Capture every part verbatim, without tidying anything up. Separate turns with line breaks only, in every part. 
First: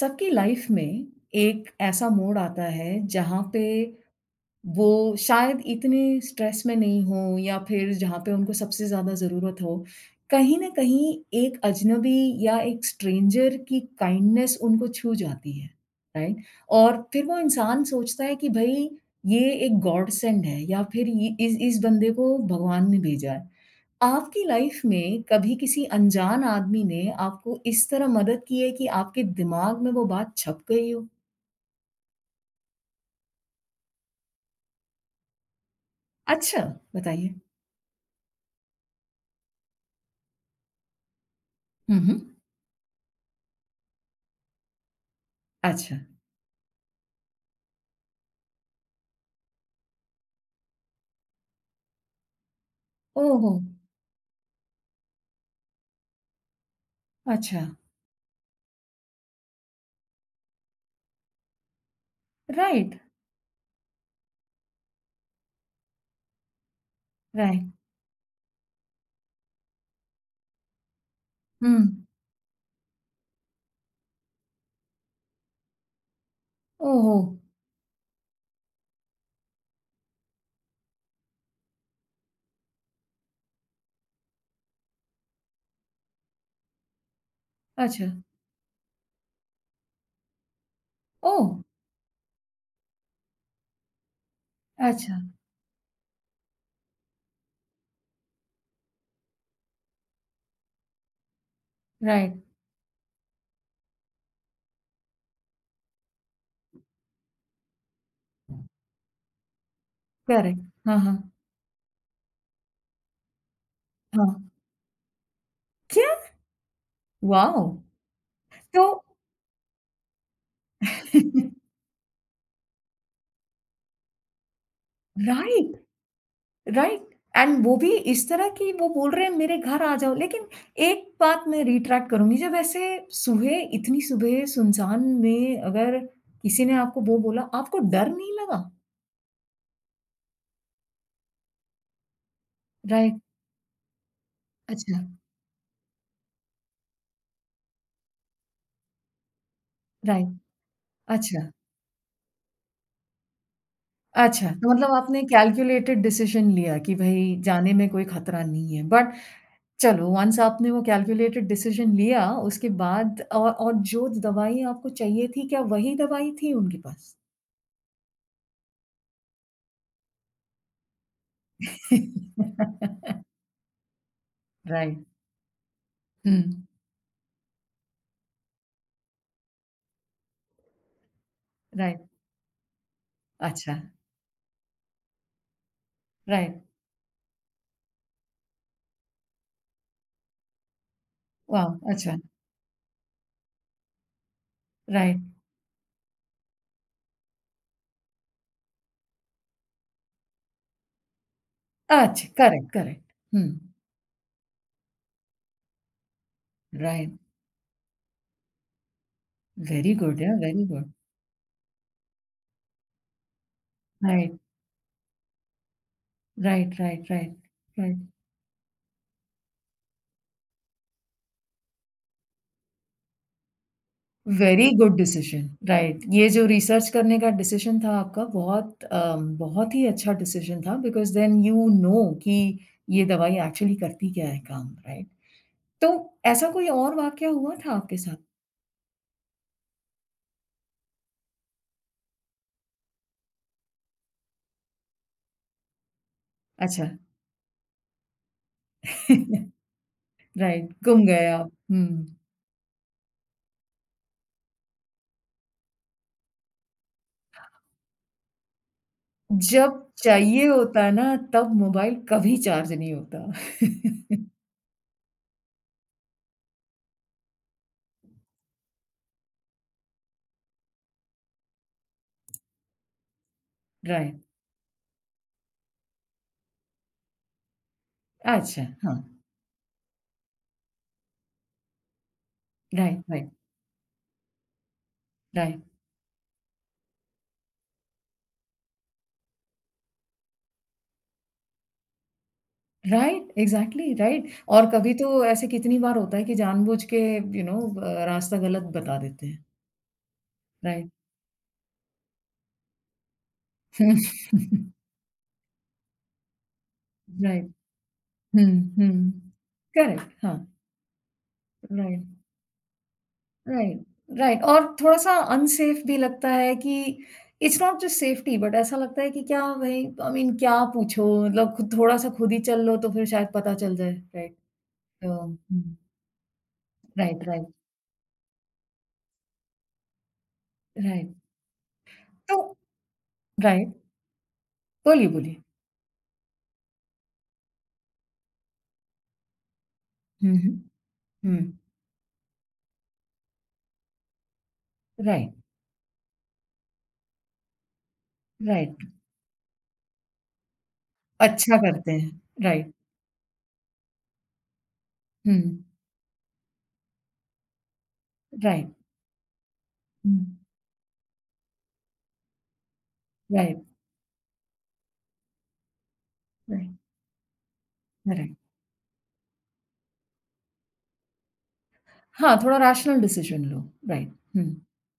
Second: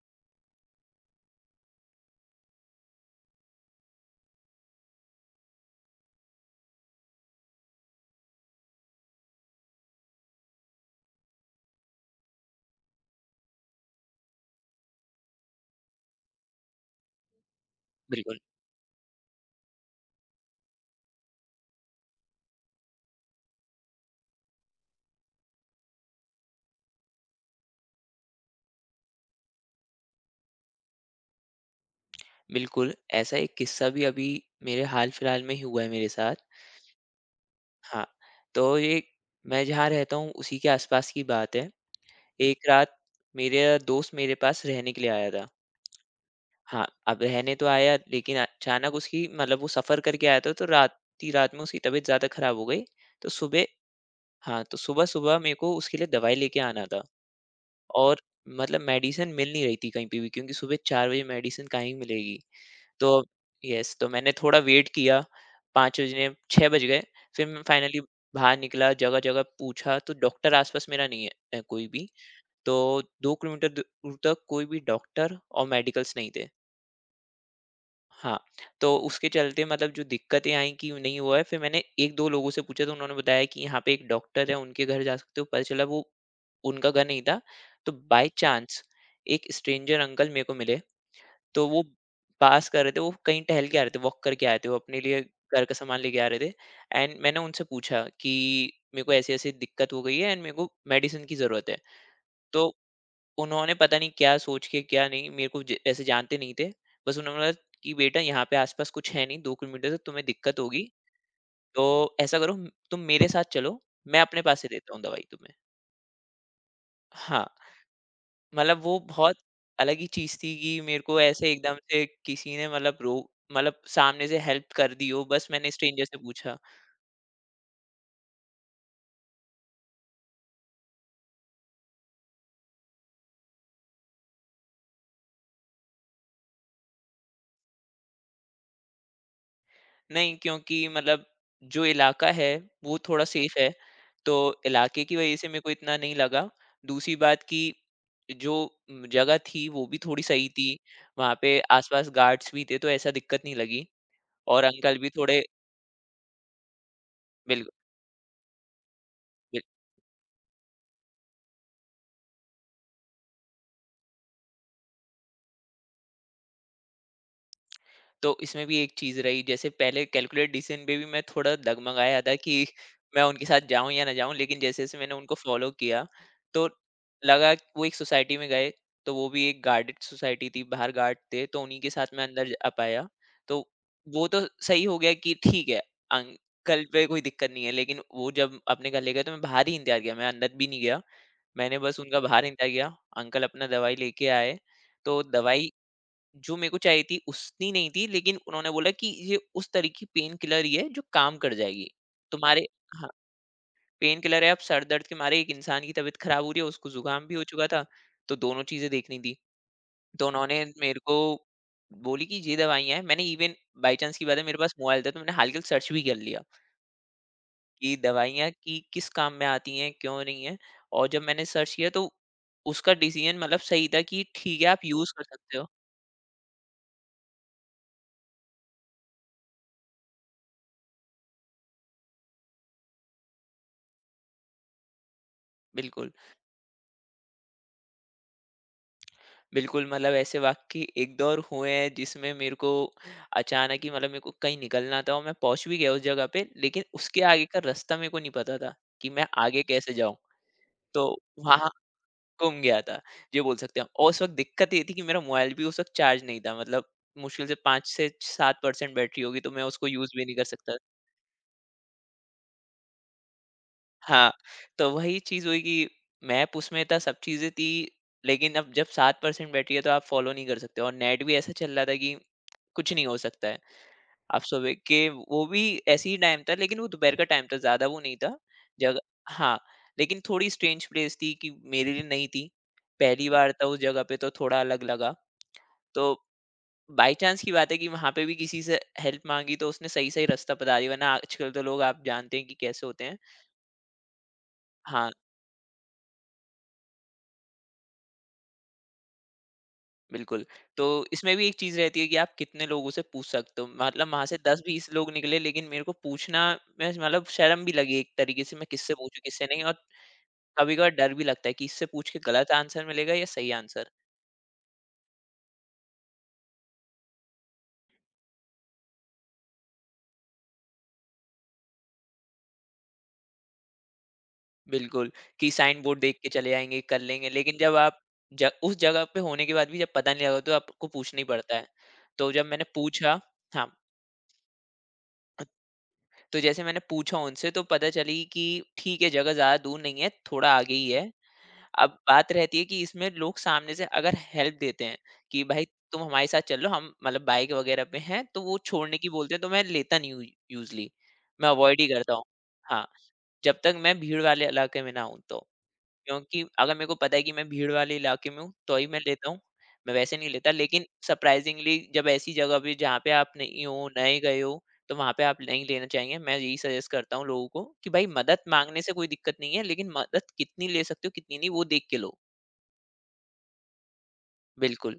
सबकी लाइफ में एक ऐसा मोड़ आता है जहाँ पे वो शायद इतने स्ट्रेस में नहीं हो या फिर जहाँ पे उनको सबसे ज़्यादा ज़रूरत हो कहीं ना कहीं एक अजनबी या एक स्ट्रेंजर की काइंडनेस उनको छू जाती है, राइट। और फिर वो इंसान सोचता है
बिल्कुल,
कि भाई ये एक गॉड सेंड है या फिर ये इस इस बंदे को भगवान ने भेजा है। आपकी लाइफ में कभी किसी अनजान आदमी ने आपको इस तरह मदद की है कि आपके दिमाग में वो बात छप गई हो?
बिल्कुल, ऐसा एक किस्सा भी अभी मेरे हाल-फिलहाल में ही हुआ है मेरे साथ।
अच्छा, बताइए।
हाँ, तो ये मैं जहाँ रहता हूँ उसी के आस-पास की बात है।
हुँ, हुँ।
एक रात मेरा दोस्त मेरे पास रहने के लिए आया था।
अच्छा।
हाँ, अब रहने तो आया लेकिन अचानक उसकी मतलब वो सफ़र करके आया था तो रात ही रात में उसकी तबीयत ज़्यादा ख़राब हो गई। तो
ओहो!
सुबह हाँ, तो सुबह-सुबह मेरे को उसके लिए दवाई लेके आना था
अच्छा।
और मतलब मेडिसिन मिल नहीं रही थी कहीं पे भी क्योंकि सुबह चार बजे मेडिसिन कहाँ ही मिलेगी।
राइट,
तो यस, तो मैंने थोड़ा वेट किया, पाँच बजने छह बज गए, फिर मैं
राइट।
फाइनली बाहर निकला, जगह-जगह पूछा, तो डॉक्टर आस-पास मेरा नहीं है अ,
हुँ।
कोई भी, तो दो किलोमीटर द दूर तक कोई भी डॉक्टर और मेडिकल्स नहीं थे।
ओहो!
हाँ, तो उसके चलते मतलब जो दिक्कतें आईं कि नहीं हुआ है, फिर मैंने एक-दो लोगों से पूछा, तो उन्होंने बताया कि यहाँ पे एक डॉक्टर है, उनके घर जा सकते हो, पता चला वो उनका घर नहीं था। तो
अच्छा।
बाय चांस एक स्ट्रेंजर अंकल मेरे को मिले।
ओह!
तो वो पास कर रहे थे, वो कहीं टहल के आ रहे थे, वॉक करके आए थे, वो अपने
अच्छा,
लिए घर का सामान लेके आ रहे थे एंड मैंने उनसे पूछा कि मेरे को ऐसी-ऐसी दिक्कत हो गई है एंड मेरे को मेडिसिन की ज़रूरत है।
राइट,
तो उन्होंने पता नहीं क्या सोच के क्या नहीं, मेरे को ज ऐसे जानते नहीं थे। बस उन्होंने बोला कि बेटा यहाँ पे आस-पास कुछ है नहीं, दो किलोमीटर से तुम्हें दिक्कत
करेक्ट।
होगी,
हाँ, हाँ।
तो ऐसा करो तुम मेरे साथ चलो, मैं अपने
हाँ।
पास से देता हूँ दवाई तुम्हें।
क्या?
हाँ,
वॉव!
मतलब
तो
वो बहुत अलग ही चीज़ थी कि मेरे को ऐसे एकदम से किसी ने मतलब रो मतलब सामने से हेल्प कर दी हो। बस मैंने
राइट।
स्ट्रेंजर से पूछा।
राइट एंड वो भी इस तरह कि वो बोल रहे हैं मेरे घर आ जाओ, लेकिन एक बात मैं रिट्रैक्ट करूँगी। जब ऐसे सुबह इतनी सुबह सुनसान में अगर किसी ने आपको वो बोला, आपको डर नहीं लगा?
नहीं, क्योंकि मतलब जो इलाका है वो
राइट,
थोड़ा सेफ है, तो
अच्छा,
इलाके की वजह से मेरे को इतना नहीं लगा। दूसरी बात कि जो जगह थी वो भी थोड़ी
राइट,
सही थी, वहाँ
अच्छा,
पे आसपास गार्ड्स भी थे तो ऐसा दिक्कत नहीं लगी,
अच्छा।
और
तो मतलब
अंकल भी
आपने
थोड़े
कैलकुलेटेड डिसीज़न लिया कि भई
बिल्कुल।
जाने में कोई खतरा नहीं है, बट चलो, वन्स आपने वो कैलकुलेटेड डिसीज़न लिया उसके बाद और और जो दवाई आपको चाहिए थी, क्या वही दवाई थी उनके पास?
तो इसमें भी एक चीज़ रही, जैसे पहले कैलकुलेट डिसीजन पे भी मैं थोड़ा डगमगाया था कि मैं उनके साथ जाऊँ या ना जाऊँ, लेकिन जैसे-जैसे
राइट।
मैंने उनको फ़ॉलो किया,
हुँ,
तो लगा कि वो एक सोसाइटी में गए, तो वो भी एक गार्डेड सोसाइटी थी, बाहर गार्ड थे, तो उन्हीं के
राइट,
साथ मैं अंदर जा पाया। तो
अच्छा,
वो तो सही हो गया कि ठीक है,
राइट,
अंकल पे कोई दिक्कत नहीं है, लेकिन वो जब अपने घर ले गए, तो मैं बाहर ही इंतज़ार किया, मैं अंदर भी नहीं गया।
वाओ!
मैंने बस
अच्छा,
उनका बाहर इंतज़ार किया, अंकल अपना दवाई लेके आए। तो
राइट,
दवाई जो मेरे को चाहिए थी उतनी नहीं थी लेकिन उन्होंने बोला कि ये उस तरह की पेन किलर ही है जो काम कर जाएगी
अच्छा,
तुम्हारे।
करेक्ट, करेक्ट,
हाँ,
हुँ,
पेन किलर है। अब सर दर्द के मारे एक इंसान की तबीयत खराब हो रही है, उसको
राइट,
जुकाम भी हो चुका था, तो दोनों चीजें देखनी थी।
वेरी गुड
तो
यार,
उन्होंने
वेरी गुड,
मेरे को बोली कि ये दवाइयाँ हैं। मैंने इवन बाई चांस की बात
राइट,
है मेरे पास मोबाइल था तो मैंने हल्के सर्च भी कर लिया
राइट, राइट, राइट,
कि
राइट,
दवाइयाँ की किस काम में आती हैं क्यों नहीं है, और जब मैंने सर्च किया तो उसका डिसीजन मतलब सही था कि ठीक है
वेरी
आप
गुड
यूज कर
डिसीज़न,
सकते हो।
राइट। ये जो रिसर्च करने का डिसीज़न था आपका बहुत अ, बहुत ही अच्छा डिसीज़न था, बिकॉज़ देन यू नो कि ये दवाई एक्चुअली करती क्या है काम, राइट? तो
बिल्कुल,
ऐसा कोई और वाक़या हुआ था आपके साथ?
बिल्कुल, मतलब ऐसे वाक़ई एक-दो और हुए हैं जिसमें मेरे को अचानक ही मतलब मेरे को कहीं निकलना था और मैं पहुँच भी गया उस जगह पे, लेकिन
अच्छा,
उसके आगे का रास्ता मेरे को नहीं पता था कि मैं आगे कैसे जाऊँ?
राइट, गुम
तो
गए आप,
वहाँ
हुँ।
गुम गया था, ये बोल सकते हैं, और उस वक़्त दिक्कत ये थी कि मेरा मोबाइल भी उस वक़्त चार्ज नहीं था, मतलब मुश्किल से पाँच से सात परसेंट बैटरी होगी तो मैं
जब
उसको यूज़ भी नहीं कर
चाहिए
सकता।
होता है ना, तब मोबाइल कभी चार्ज नहीं होता।
हाँ, तो वही चीज़ हुई कि मैप उसमें था, सब चीज़ें थी, लेकिन अब जब सात परसेंट बैटरी है तो आप फ़ॉलो नहीं कर सकते और नेट भी ऐसा चल रहा था कि कुछ नहीं हो सकता है।
राइट,
आप सुबह के वो भी ऐसे ही टाइम था लेकिन वो दोपहर का टाइम था, ज़्यादा वो नहीं था।
अच्छा, हाँ,
जगह हाँ, लेकिन थोड़ी स्ट्रेंज प्लेस थी कि मेरे लिए नई थी।
राइट,
पहली
राइट,
बार था उस जगह पे तो थोड़ा अलग लगा।
राइट,
तो बाय चांस की बात है कि वहाँ पे भी किसी से हेल्प माँगी तो उसने सही-सही रास्ता बता दिया, वरना आजकल तो लोग आप जानते हैं कि कैसे होते हैं।
Right, exactly right. और कभी
हाँ,
तो ऐसे कितनी बार होता है कि जानबूझ के यू नो अ, रास्ता गलत बता देते हैं।
बिल्कुल। तो
राइट,
इसमें भी एक चीज़ रहती है कि आप कितने लोगों से पूछ सकते हो। मतलब वहाँ से दस-बीस लोग निकले लेकिन मेरे को पूछना में मतलब
राइट,
शर्म भी लगी एक तरीके
हुँ,
से, मैं किससे
हुँ,
पूछूँ किससे नहीं, और
करेक्ट, हाँ,
कभी-कभार डर भी लगता है कि इससे
राइट।
पूछ के गलत आंसर मिलेगा या सही
राइट,
आंसर।
राइट। और थोड़ा-सा अनसेफ भी लगता है कि it's not just safety, but ऐसा लगता है कि क्या भई, आई मीन क्या पूछो, मतलब खुद थोड़ा-सा खुद ही चल लो तो फिर शायद पता चल जाए, राइट?
बिल्कुल,
तो
कि
हुँ,
साइन बोर्ड देख के चले जाएँगे, कर
राइट,
लेंगे,
राइट,
लेकिन जब आप ज उस जगह पे होने के बाद भी जब पता नहीं लगा तो आपको
राइट।
पूछना ही पड़ता है। तो
तो
जब मैंने पूछा हाँ,
राइट, बोलिए, बोलिए।
तो जैसे मैंने पूछा उनसे तो पता चली कि ठीक है, जगह ज़्यादा दूर नहीं है,
हुँ,
थोड़ा
हुँ,
आगे ही है।
हुँ,
अब बात रहती है कि इसमें लोग सामने से अगर हेल्प देते हैं
राइट,
कि भाई तुम हमारे साथ चल लो, हम मतलब बाइक वगैरह पे हैं, तो वो
राइट,
छोड़ने की बोलते हैं तो मैं लेता नहीं हूँ यूज़ुअली, मैं
अच्छा
अवॉइड ही
करते
करता
हैं,
हूँ।
राइट,
हाँ। जब तक मैं भीड़ वाले इलाके में ना हूँ तो।
हुँ,
क्योंकि अगर मेरे को पता है कि मैं भीड़ वाले इलाके में हूँ,
राइट,
तो ही मैं लेता हूँ, मैं
हुँ,
वैसे नहीं लेता। लेकिन सरप्राइज़िंगली जब ऐसी जगह पे जहाँ पे आप
राइट,
नहीं हो, नए गए हो, तो वहाँ पे आप नहीं लेना चाहिए। मैं यही
राइट,
सजेस्ट करता हूँ लोगों को कि भाई
राइट।
मदद माँगने से कोई दिक्कत नहीं है, लेकिन मदद कितनी ले सकते हो, कितनी नहीं, वो देख के लो।
हाँ, थोड़ा रैशनल डिसीजन लो, राइट, हुँ,
बिल्कुल।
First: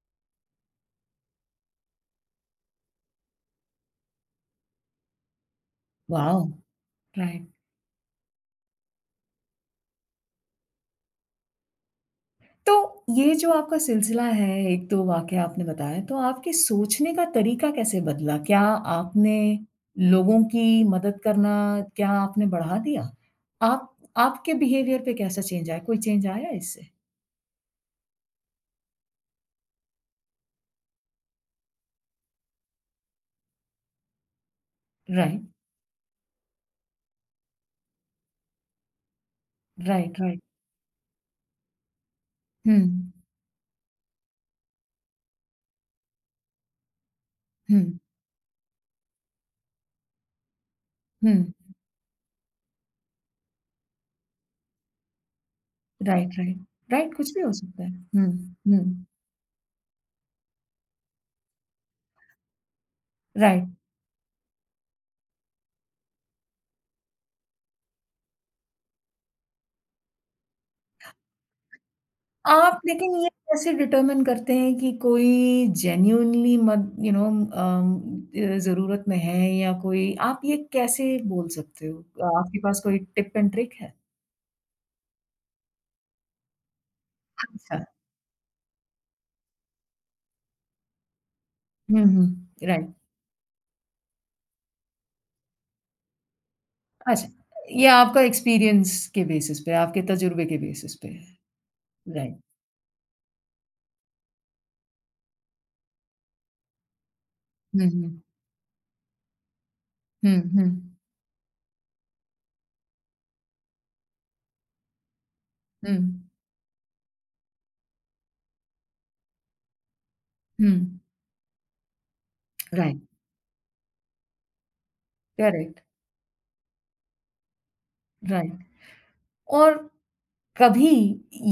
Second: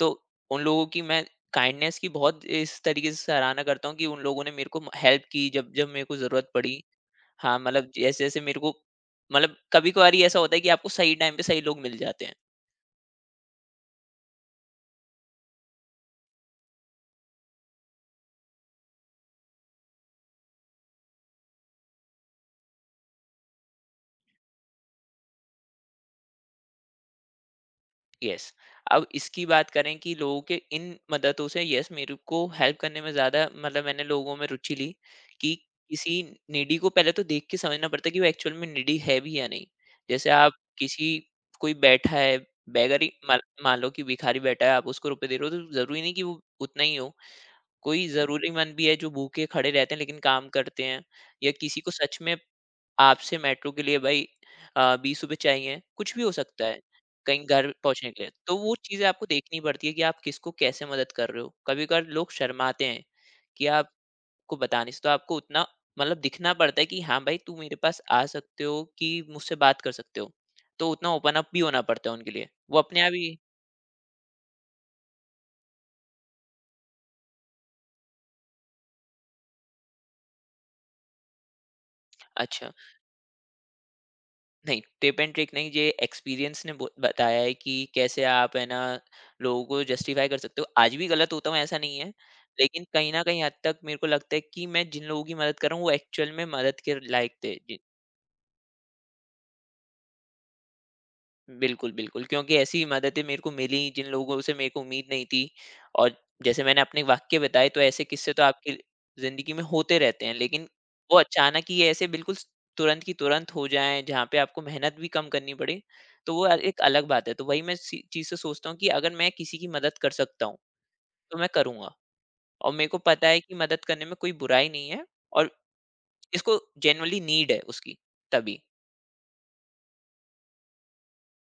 तो उन लोगों की मैं काइंडनेस की बहुत इस तरीके से सराहना करता हूँ कि उन लोगों ने मेरे को म हेल्प की जब जब मेरे को
वॉव!
ज़रूरत पड़ी।
राइट।
हाँ, मतलब जैसे-जैसे मेरे को मतलब कभी-कभार ऐसा होता है कि आपको सही टाइम पे सही लोग मिल जाते हैं।
तो ये जो आपका सिलसिला है, एक दो वाक़या आपने बताया, तो आपके सोचने का तरीका कैसे बदला? क्या आपने लोगों की मदद करना क्या आपने बढ़ा दिया? आप आपके बिहेवियर पे कैसा चेंज आया? कोई चेंज आया इससे?
यस, अब इसकी बात करें कि लोगों के इन मददों से यस मेरे को हेल्प करने में ज़्यादा मतलब मैंने लोगों में रुचि ली
राइट,
कि किसी नीडी को पहले तो देख के समझना पड़ता है कि वो एक्चुअल में नीडी है भी या नहीं।
राइट,
जैसे
राइट।
आप किसी कोई बैठा है,
हुँ,
बेगर ही मान मान लो कि भिखारी बैठा है, आप उसको रुपए दे रहे हो तो ज़रूरी नहीं कि वो उतना ही हो।
हुँ,
कोई ज़रूरीमंद भी है जो भूखे खड़े रहते हैं लेकिन काम करते हैं, या
हुँ।
किसी को सच में आपसे मेट्रो के लिए भाई अ, बीस रुपए चाहिए, कुछ भी हो
राइट, राइट।
सकता है,
राइट, कुछ भी
कहीं
हो
घर
सकता है।
पहुँचने के लिए।
हुँ,
तो वो
हुँ।
चीज़ें आपको देखनी पड़ती है कि आप किसको कैसे मदद कर रहे हो। कभी-कभार लोग शर्माते हैं कि
राइट।
आपको बताने से, तो आपको उतना मतलब दिखना पड़ता है कि हाँ भाई, तू मेरे पास आ सकते हो कि मुझसे बात कर सकते हो। तो उतना ओपन अप भी होना पड़ता है उनके लिए। वो
आप
अपने आप
लेकिन ये
ही
कैसे डिटरमिन करते हैं कि कोई जेन्युइनली मद यू नो अम, अ, ज़रूरत में है या कोई, आप ये कैसे बोल सकते हो? आपके
अच्छा।
पास कोई टिप एंड ट्रिक है?
नहीं, टिप एंड ट्रिक नहीं, ये एक्सपीरियंस ने बो- बताया है कि
अच्छा।
कैसे आप है ना लोगों को जस्टिफाई कर सकते हो। आज भी गलत होता हूँ ऐसा नहीं
हुँ,
है,
हुँ,
लेकिन
राइट।
कहीं ना कहीं हद तक मेरे को लगता है कि मैं जिन लोगों की मदद कर रहा हूँ वो एक्चुअल में मदद के
अच्छा,
लायक थे।
ये आपका एक्सपीरियंस के बेसिस पे, आपके तजुर्बे के बेसिस पे है।
बिल्कुल, बिल्कुल,
राइट।
क्योंकि ऐसी मददें मेरे को मिली जिन लोगों से मेरे को उम्मीद नहीं थी। और जैसे मैंने अपने वाक्य बताए तो
हुँ,
ऐसे
हुँ।
किस्से तो आपकी ज़िंदगी में होते रहते हैं।
हुँ,
लेकिन
हुँ।
वो अचानक ही ऐसे बिल्कुल स तुरंत की तुरंत हो जाएँ, जहाँ पे आपको मेहनत भी कम करनी पड़े,
हुँ,
तो वो अ, एक अलग बात है। तो वही मैं सी चीज़ से सोचता हूँ कि अगर मैं किसी की मदद कर सकता हूँ,
हुँ।
तो मैं करूँगा, और मेरे को
राइट,
पता है कि मदद करने में कोई बुराई नहीं है, और
करेक्ट,
इसको जेनुइनली नीड है उसकी,
राइट।
तभी।
और कभी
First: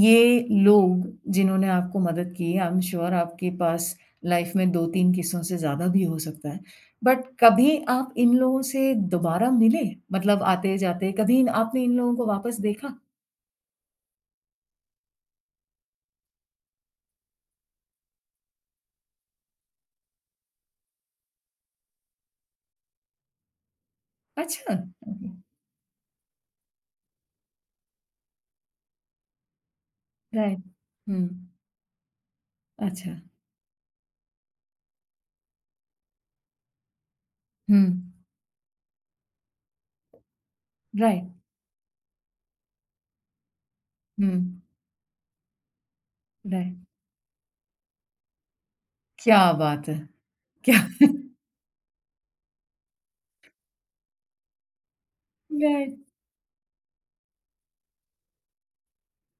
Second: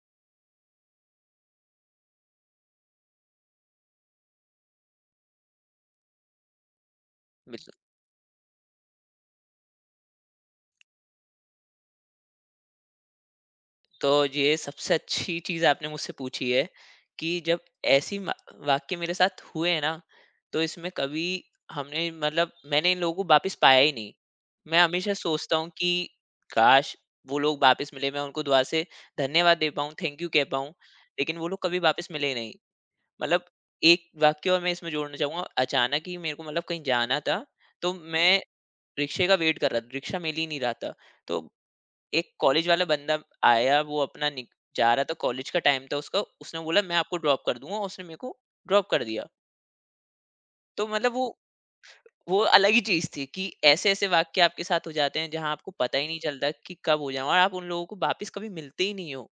ये लोग जिन्होंने आपको मदद की, आई एम श्योर आपके पास लाइफ में दो तीन किस्सों से ज़्यादा भी हो सकता है। बट
बिल
कभी आप इन लोगों से दोबारा मिले? मतलब आते-जाते कभी इन आपने इन लोगों को वापस देखा?
तो ये सबसे अच्छी चीज़ आपने मुझसे पूछी है कि जब ऐसी मा- वाक्य मेरे साथ हुए हैं ना, तो इसमें कभी हमने मतलब मैंने इन लोगों को वापस पाया ही नहीं।
अच्छा!
मैं हमेशा सोचता हूँ कि काश वो लोग वापस मिले, मैं उनको दोबारा से धन्यवाद दे पाऊँ, थैंक यू कह
राइट।
पाऊँ, लेकिन वो
हुँ।
लोग कभी वापस मिले ही नहीं।
अच्छा।
मतलब एक वाक्य और मैं इसमें जोड़ना चाहूंगा। अचानक ही मेरे को मतलब कहीं जाना था,
हुँ।
तो मैं रिक्शे का वेट कर रहा था, रिक्शा मिल ही नहीं रहा था।
राइट।
तो एक कॉलेज वाला बंदा आया, वो अपना
हुँ।
निक जा रहा था, कॉलेज का टाइम था उसका, उसने
राइट।
बोला मैं आपको ड्रॉप कर दूँगा, उसने मेरे को ड्रॉप कर दिया।
क्या बात है! क्या
तो मतलब वो वो अलग ही चीज़ थी कि ऐसे-ऐसे वाक़ये आपके साथ हो जाते हैं, जहाँ आपको
राइट।
पता ही नहीं चलता कि कब हो जाए और आप उन लोगों को वापस कभी मिलते ही नहीं हो।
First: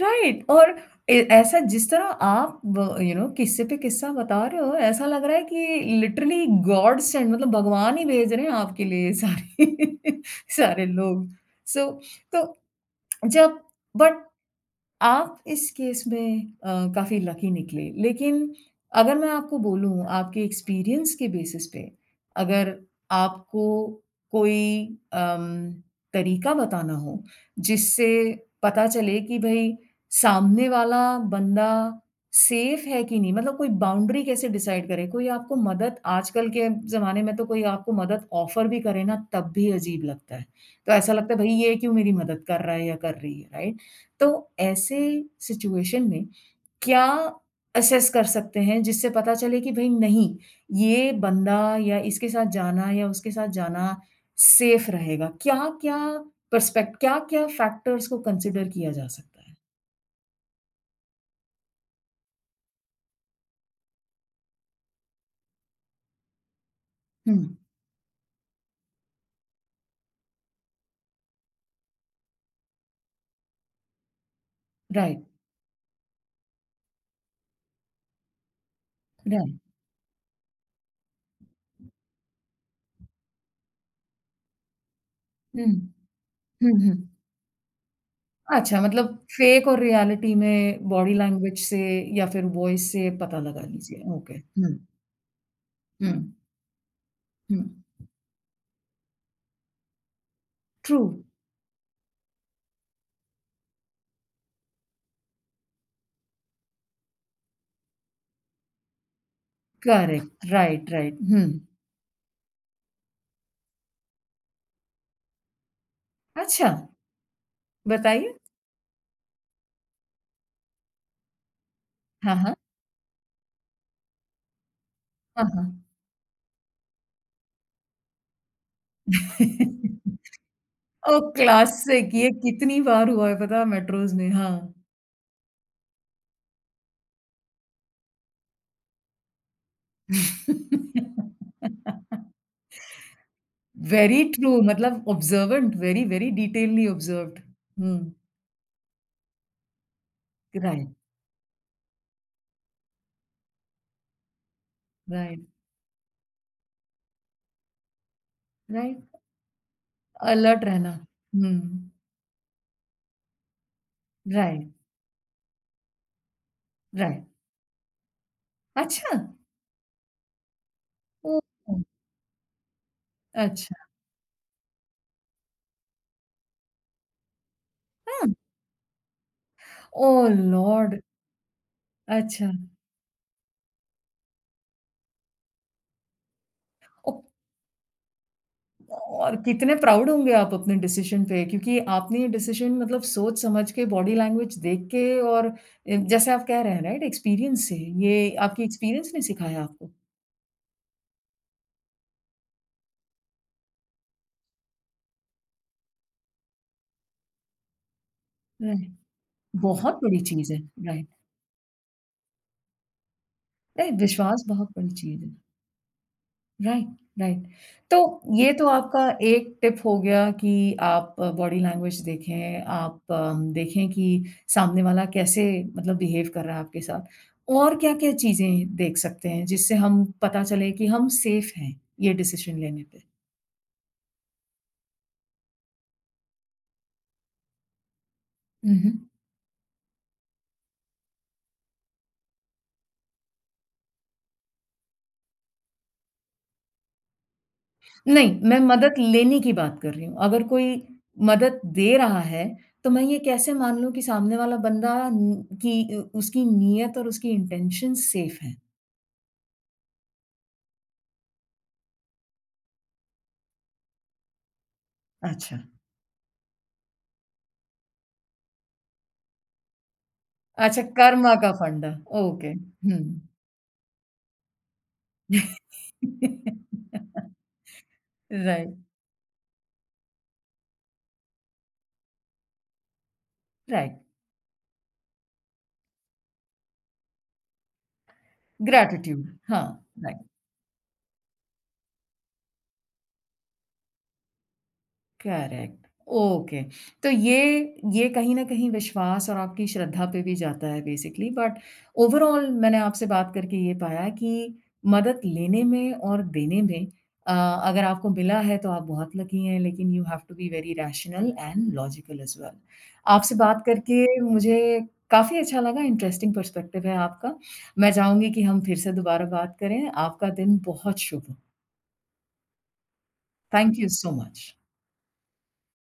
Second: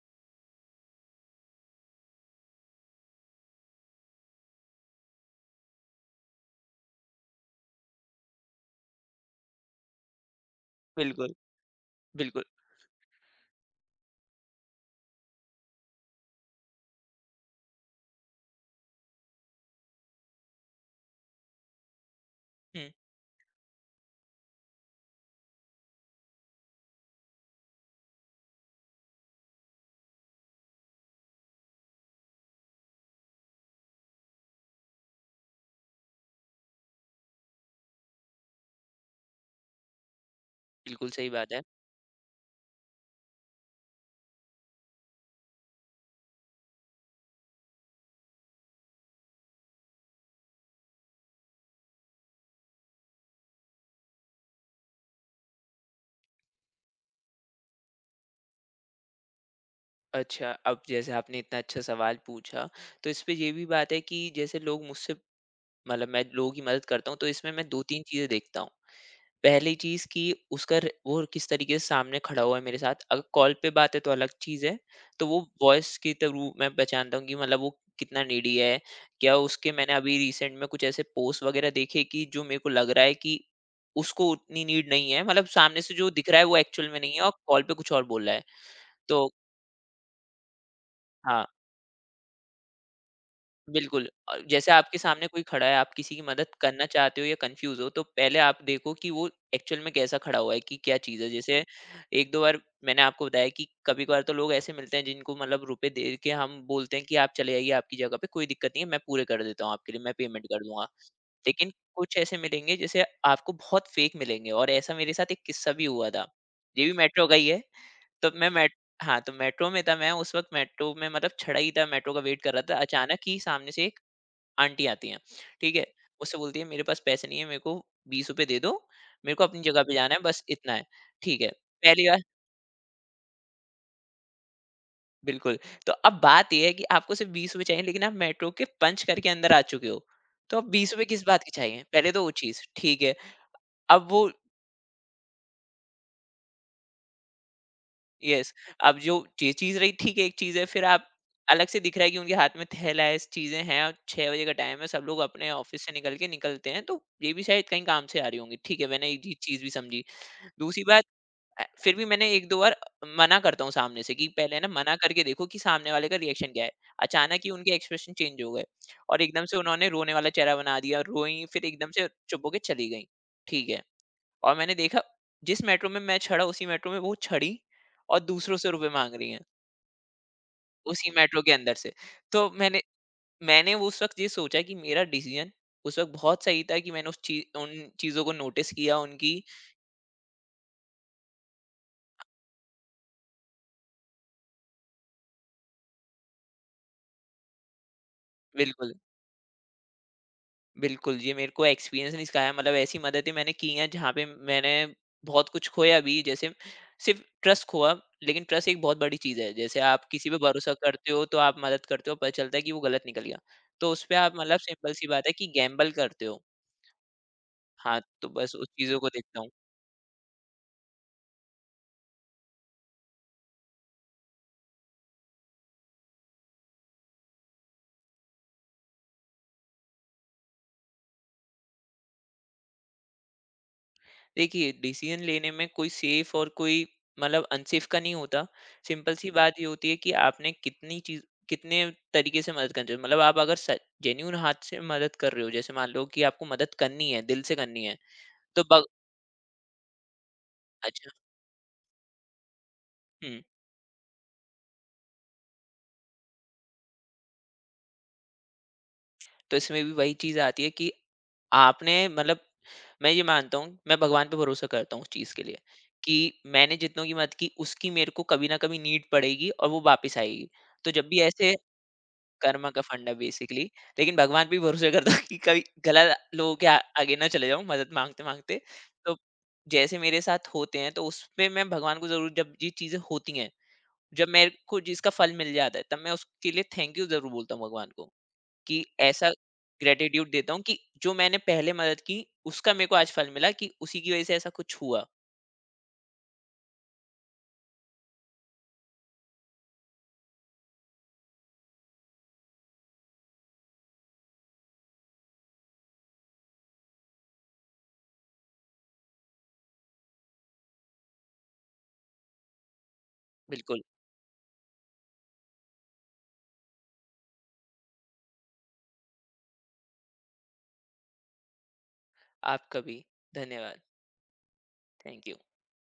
Right right. और ए ऐसा जिस तरह आप ब यू नो किस्से पे किस्सा बता रहे हो, ऐसा लग रहा है कि लिटरली गॉड सेंड, मतलब भगवान ही भेज रहे हैं आपके लिए सारे सारे लोग।
बिल्कुल,
सो so,
बिल्कुल।
तो जब बट आप इस केस में अ, काफ़ी लकी निकले। लेकिन अगर मैं आपको बोलूँ आपके एक्सपीरियंस के बेसिस पे, अगर
हुँ,
आपको कोई अम, तरीका बताना हो, जिससे पता चले कि भई सामने वाला बंदा सेफ़ है कि नहीं? मतलब कोई बाउंड्री कैसे डिसाइड करें? कोई आपको मदद आजकल के ज़माने में तो कोई आपको मदद ऑफ़र भी करे ना, तब भी अजीब लगता है। तो
बिल्कुल
ऐसा
सही
लगता है
बात
भई
है।
ये क्यों मेरी मदद कर रहा है या कर रही है, राइट? तो ऐसे सिचुएशन में क्या असेस कर सकते हैं जिससे पता चले कि भई नहीं, ये बंदा या इसके साथ जाना या उसके साथ जाना सेफ रहेगा? क्या-क्या पर्सपेक्ट, क्या-क्या फैक्टर्स को कंसीडर किया जा सकता है?
अच्छा, अब जैसे आपने इतना अच्छा सवाल पूछा, तो इसपे ये भी बात है कि जैसे लोग मुझसे मतलब मैं लोगों की मदद करता हूँ, तो
हुँ,
इसमें मैं दो-तीन चीज़ें देखता हूँ। पहली चीज़ कि उसका र वो किस तरीके से सामने खड़ा हुआ है मेरे साथ। अगर कॉल पे बात है तो अलग चीज़ है,
राइट,
तो वो वॉइस के थ्रू मैं पहचानता हूँ कि मतलब वो कितना नीडी है। क्या
राइट।
उसके मैंने अभी रिसेंट में कुछ ऐसे पोस्ट वग़ैरह देखे कि जो मेरे को लग रहा है कि उसको उतनी नीड नहीं है। मतलब
हुँ,
सामने से जो दिख रहा है वो
हुँ,
एक्चुअल
हुँ।
में नहीं है और कॉल पे कुछ और बोल रहा है।
अच्छा, मतलब
तो
फेक और रियलिटी में बॉडी
हाँ।
लैंग्वेज से या फिर वॉइस से पता लगा लीजिए।
बिल्कुल
ओके।
अ, जैसे
हुँ,
आपके सामने कोई खड़ा है, आप
हुँ,
किसी की मदद करना चाहते हो या
हुँ।
कन्फ्यूज़ हो, तो पहले आप देखो कि वो एक्चुअल में कैसा खड़ा हुआ है, कि क्या
ट्रू,
चीज़ है। जैसे एक-दो बार मैंने आपको बताया कि कभी-कभार तो लोग ऐसे मिलते हैं जिनको मतलब रुपए दे के हम बोलते हैं कि आप चले आइए आपकी जगह पे, कोई दिक्कत नहीं है, मैं पूरे कर देता हूँ आपके लिए, मैं पेमेंट
करेक्ट,
कर दूँगा।
Right, right. हुँ।
लेकिन कुछ ऐसे मिलेंगे जैसे आपको बहुत फ़ेक मिलेंगे और ऐसा मेरे साथ एक किस्सा भी हुआ था।
अच्छा,
ये भी मेट्रो का ही है, तो
बताइए।
मैं मेट हाँ, तो मेट्रो में था मैं उस वक़्त मेट्रो में मतलब चढ़ा ही था, मेट्रो का
हाँ,
वेट कर
हाँ।
रहा था। अचानक ही सामने से आंटी आती हैं,
हाँ, हाँ।
ठीक है? मुझसे बोलती है मेरे पास पैसे नहीं है, मेरे को ₹बीस दे दो, मेरे को अपनी जगह पे जाना है बस इतना है।
ओह!
ठीक है, पहली
क्लासिक,
बार,
ये कितनी बार हुआ है पता है मेट्रोज़ में, हाँ।
बिल्कुल, तो अब बात ये है कि आपको सिर्फ़ ₹बीस चाहिए लेकिन आप मेट्रो के पंच करके अंदर आ चुके हो, तो अब ₹बीस किस बात के चाहिए? पहले तो वो चीज़, ठीक है। अब
वेरी
वो
ट्रू, मतलब observant, very, very detailly observed. हुँ,
यस, अब जो ये चीज़ रही, ठीक है, एक चीज़ है फिर
राइट,
आप अलग से दिख रहा है कि उनके हाथ में थैला है, चीज़ें हैं और छह बजे का टाइम है, सब लोग
राइट,
अपने ऑफ़िस से निकल के निकलते हैं, तो ये भी शायद कहीं काम से आ रही होंगी, ठीक है, मैंने
राइट।
ये चीज़ भी समझी।
अलर्ट
दूसरी
रहना।
बात
हुँ,
अ, फिर भी मैंने एक-दो बार मना करता हूँ सामने से कि पहले ना
राइट,
मना करके देखो कि सामने वाले का रिएक्शन क्या है।
राइट।
अचानक ही उनके एक्सप्रेशन चेंज हो गए
अच्छा,
और एकदम से उन्होंने रोने वाला चेहरा बना दिया,
ओह!
रोईं फिर एकदम से चुप होके चली गईं। ठीक
अच्छा,
है, और मैंने देखा जिस मेट्रो में मैं चढ़ा उसी मेट्रो में वो चढ़ी और
हाँ।
दूसरों से रुपए माँग रही हैं,
ओह लॉर्ड!
उसी मेट्रो के अंदर से। तो
अच्छा।
मैंने मैंने उस वक़्त ये सोचा कि मेरा डिसीज़न उस वक़्त बहुत सही था कि मैंने
ओ
उस ची उन चीज़ों को नोटिस किया उनकी।
और कितने प्राउड होंगे आप अपने डिसीजन पे, क्योंकि आपने ये डिसीजन मतलब सोच समझ के बॉडी लैंग्वेज देख के और अ, जैसे आप कह रहे हैं राइट, एक्सपीरियंस से। ये आपकी
बिल्कुल।
एक्सपीरियंस ने सिखाया आपको।
बिल्कुल, ये मेरे को एक्सपीरियंस ने सिखाया मतलब ऐसी मददें मैंने की हैं जहाँ पे मैंने बहुत कुछ खोया भी, जैसे सिर्फ़ ट्रस्ट खोआ, लेकिन ट्रस्ट एक
राइट,
बहुत बड़ी चीज़ है। जैसे
बहुत
आप
बड़ी
किसी पे
चीज़ है।
भरोसा
राइट,
करते हो तो आप मदद करते हो, पता चलता है कि वो गलत निकल गया। तो
राइट,
उसपे आप
विश्वास
मतलब
बहुत बड़ी
सिंपल सी
चीज़
बात है
है।
कि गैम्बल करते हो।
Right, right. तो
हाँ, तो
ये
बस
तो
उस चीज़ों
आपका
को देखता हूँ।
एक टिप हो गया कि आप बॉडी लैंग्वेज देखें, आप अम, देखें कि सामने वाला कैसे, मतलब बिहेव कर रहा है आपके साथ। और क्या-क्या चीज़ें देख सकते हैं जिससे हम पता चले कि हम सेफ हैं ये डिसीज़न लेने पे?
देखिए डिसीजन लेने में कोई सेफ और कोई मतलब अनसेफ का नहीं होता।
हुँ, हुँ।
सिंपल सी बात ये होती है कि आपने कितनी चीज, कितने तरीके से मदद करनी चाहिए, मतलब आप अगर जेन्यून हाथ से मदद कर रहे हो, जैसे मान लो कि आपको मदद करनी है, दिल से करनी है।
नहीं, मैं
तो बग
मदद लेने की बात कर रही हूँ। अगर कोई
अच्छा।
मदद दे रहा है, तो मैं ये
हम्म
कैसे मान लूँ कि सामने वाला बंदा न की अ, उसकी नीयत और उसकी इंटेंशन सेफ हैं?
तो इसमें भी वही चीज आती है कि आपने मतलब मैं ये मानता हूँ, मैं भगवान पे भरोसा करता हूँ उस चीज के
अच्छा।
लिए कि मैंने जितनों की मदद की उसकी मेरे को कभी ना कभी नीड पड़ेगी और वो वापस आएगी।
अच्छा,
तो जब भी
कर्मा का
ऐसे
फंडा, ओके,
कर्म का
हुँ।
फंड है बेसिकली। लेकिन भगवान पे भी भरोसा करता हूँ कि कभी गलत लोगों के आ आगे ना चले जाऊँ मदद माँगते-माँगते।
राइट,
तो जैसे मेरे साथ होते हैं तो उसपे मैं भगवान को ज़रूर, जब ये चीज़ें होती हैं,
राइट,
जब मेरे को जिसका फल मिल जाता है तब मैं उसके लिए थैंक यू ज़रूर बोलता हूँ भगवान को, कि
ग्रैटिट्यूड,
ऐसा
हाँ, राइट।
ग्रैटिट्यूड देता हूँ कि जो मैंने पहले मदद की उसका मेरे को आज फल मिला, कि उसी की वज़ह से ऐसा कुछ हुआ।
Correct, okay. तो ये ये कहीं न कहीं विश्वास और आपकी श्रद्धा पे भी जाता है बेसिकली, बट ओवरऑल मैंने आपसे बात करके ये पाया कि मदद लेने में और देने में अ, अगर आपको मिला है तो आप बहुत लकी हैं, लेकिन you have to be very rational and logical as well. आपसे बात
बिल्कुल,
करके मुझे काफ़ी अच्छा लगा, इंटरेस्टिंग पर्सपेक्टिव है आपका। मैं चाहूँगी कि हम फिर से दोबारा बात करें। आपका दिन बहुत शुभ हो।
आपका भी
थैंक
धन्यवाद।
You so much.
Thank you.